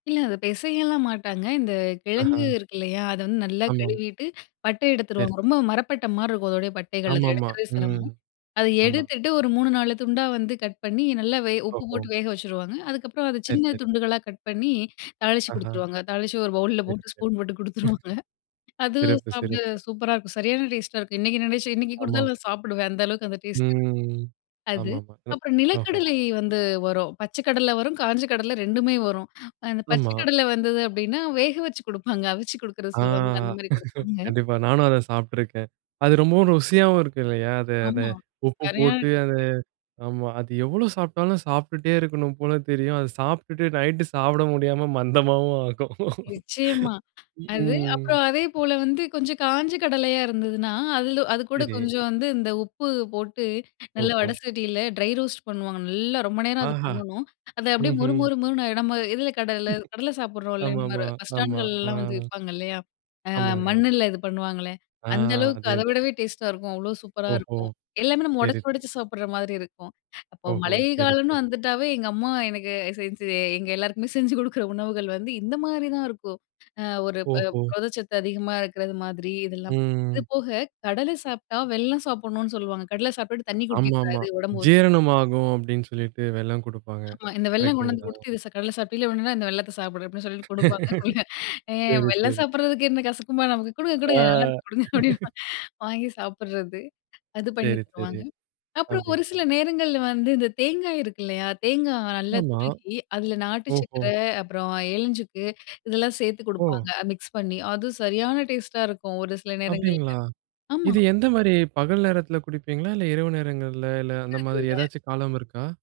இல்ல, அத பெசயலாம் மாட்டாங்க. இந்த கிழங்கு ஆஹா. இருக்கு இல்லையா! அத வந்து நல்லா ஆமா. கழுவிட்டு, பட்ட சரி. எடுத்துருவாங்க. ரொம்ப மரப்பட்ட மாரி இருக்கும் அதோடய பட்டைகள், அத ஆமாமா. எடுக்குறதே ம், சிரமம். அத ஆமா. எடுத்துட்டு, ஒரு 3,4 துண்டா வந்து கட் பண்ணி நல்லா வெ உப்பு ஓஹோ! போட்டு வேக வெச்சிருவாங்க. அதுக்கப்புறம் அதை சரி சின்ன சரி. துண்டுகளா கட் பண்ணி, தாளிச்சு ஆஹ. குடுத்துருவாங்க. தாளிச்சு ஒரு பவுல்ல சரி சரி. போட்டு, ஸ்பூன் போட்டு குடுத்துருவாங்க. அது சிறப்பு சாப்ட சிறப்பு. சூப்பரா இருக்கும், சரியான டேஸ்ட்டா இருக்கும். இன்னைக்கு நினைச்சேன் இன்னைக்கு ஆமாம். குடுத்தாலும் நான் சாப்பிடுவேன். அந்த அளவுக்கு அந்த டேஸ்ட் இருக்கு ம். அது. ஆமாமா, இந்ந அப்புறம் ஓஹோ! நிலக்கடலை வந்து வரும். பச்சை கடல வரும், காஞ்ச கடல 2மே வரும். அ இந்த பச்ச ஆமா. கடல வந்தது அப்டின்னா, வேக வச்சு குடுப்பாங்க, அவிச்சு குடுக்குறது ஆ சொல்லுவாங்கல அந்த மாரி குடுப்பாங்க. கண்டிப்பா. நானும் அத சாப்ட்டுருக்கேன். அது ரொம்பவும் ருசியாவும் இருக்கு இல்லையா? அது அது அந்த ஆமா உப்பு சரியான போட்டு, அந்த டேஸ்ட்டு. ஆமா, அது எவ்வளோ சாப்ட்டாலும் சாப்ட்டுட்டே இருக்கணும் போல தெரியும். அத சாப்ட்டுட்டு, நைட்டு சாப்ட முடியாம மந்தமாவும் ஆகும். நிச்சயமா, அது ம்ஹ்ம். அப்றம் அதே போல வந்து கொஞ்சம் காஞ்ச கடலையா இருந்ததுன்னா, அதுல அதுகூட சரி. கொஞ்சம் வந்து இந்த உப்பு போட்டு நல்லா ஓஹோ! வடசட்டில ட்ரை ரோஸ்ட் பண்ணுவாங்க. நல்லா ரொம்ப நேரம் அது ஆஹா. பண்ணணும். அது அப்டியே மொறு ம்ஹ்ம். மொறு மொறுன்னு ஆயிடும். நம்ம எதுல கடல கடல சாப்டுறோம் இல்லையா? இந்த ஆமாமா. மாரி, பஸ் ஆமா. ஆ, ஸ்டாண்டுகள்லல்லாம் வந்து விப்பாங்க இல்லையா? அ ஆமாங்க. மண்ணுல இது பண்ணுவாங்களே! ஆ அந்த அளவுக்கு அதே தான். அதவிடவே டேஸ்டா இருக்கும். அவ்ளோ சூப்பரா ஓஹோ! இருக்கும். எல்லாமே நம்ம சரி ஒடச்சு ஒடச்சு சாப்டுற மாரி இருக்கும். அப்ப ஓஹோ! மழை சரி காலம்னு சரி. வந்துட்டாவே எங்க அம்மா எனக்கு செஞ்சு எங்க எல்லாருக்குமே செஞ்சு குடுக்ற உணவுகள் வந்து இந்த மாரிதான் இருக்கும். அ ஒரு ப ஓஹோ! புரதச்சத்து அதிகமா இருக்குறது மாதிரி இதெல்லாம். இது ம். போக, கடல சாப்ட்டா வெல்லம் சாப்பிடணும்னு சொல்லுவாங்க. கடலை சாப்ட்டுட்டு தண்ணி ஆமா குடிக்கக் ஆமா. கூடாது. உடம்பு ஒத் ஜீரணமாகும் அப்டின்னு சொல்லிட்டு, வெல்லம் குடுப்பாங்க, ஆமா, இந்த வெல்லம் கொண்டு வந்து கரெக்ட்டுங்களா? குடுத்து "இது சா கடல சாப்ட்டீல்ல! உடனே இந்த வெல்லத்த சாப்பிடு." அப்டின்னு சொல்லிட்டு குடுப்பாங்க அதுபோல. ஆ சரி வெல்லம் சரி. சாப்டுறதுக்கு என்ன கசக்குமா நமக்கு? "குடுங்க ஆ, குடுங்க நல்லா இருக்கும், குடுங்க" அப்டின்னு வாங்கி சாப்டுறது. அது பண்ணீ சரி சரி தருவாங்க. அப்றம் ஒரு அப்டிங்க சில நேரங்கள்ல வந்து இந்த தேங்காய் இருக்கு இல்லையா? தேங்கா நல்லா ஆமா! துருகி, அதுல ஓஹோ! நாட்டுச்சக்கர, அப்றம் ஏலஞ்சுக்கு இதெல்லாம் சேத்து ஓ! குடுப்பாங்க, அ மிக்ஸ் பண்ணீ. அது சரியான டேஸ்ட்டா இருக்கும் ஒரு சில அப்படிங்களா? நேரங்கள்ல. ஆமா இது எந்த மாரி பகல் நேரத்துல குடிப்பீங்களா, இல்ல இரவு நேரங்கள்ல? இல்ல அந்த பிடிக்கிறது மாரி இல்ல. ஏதாச்சும் காலம் இருக்கா?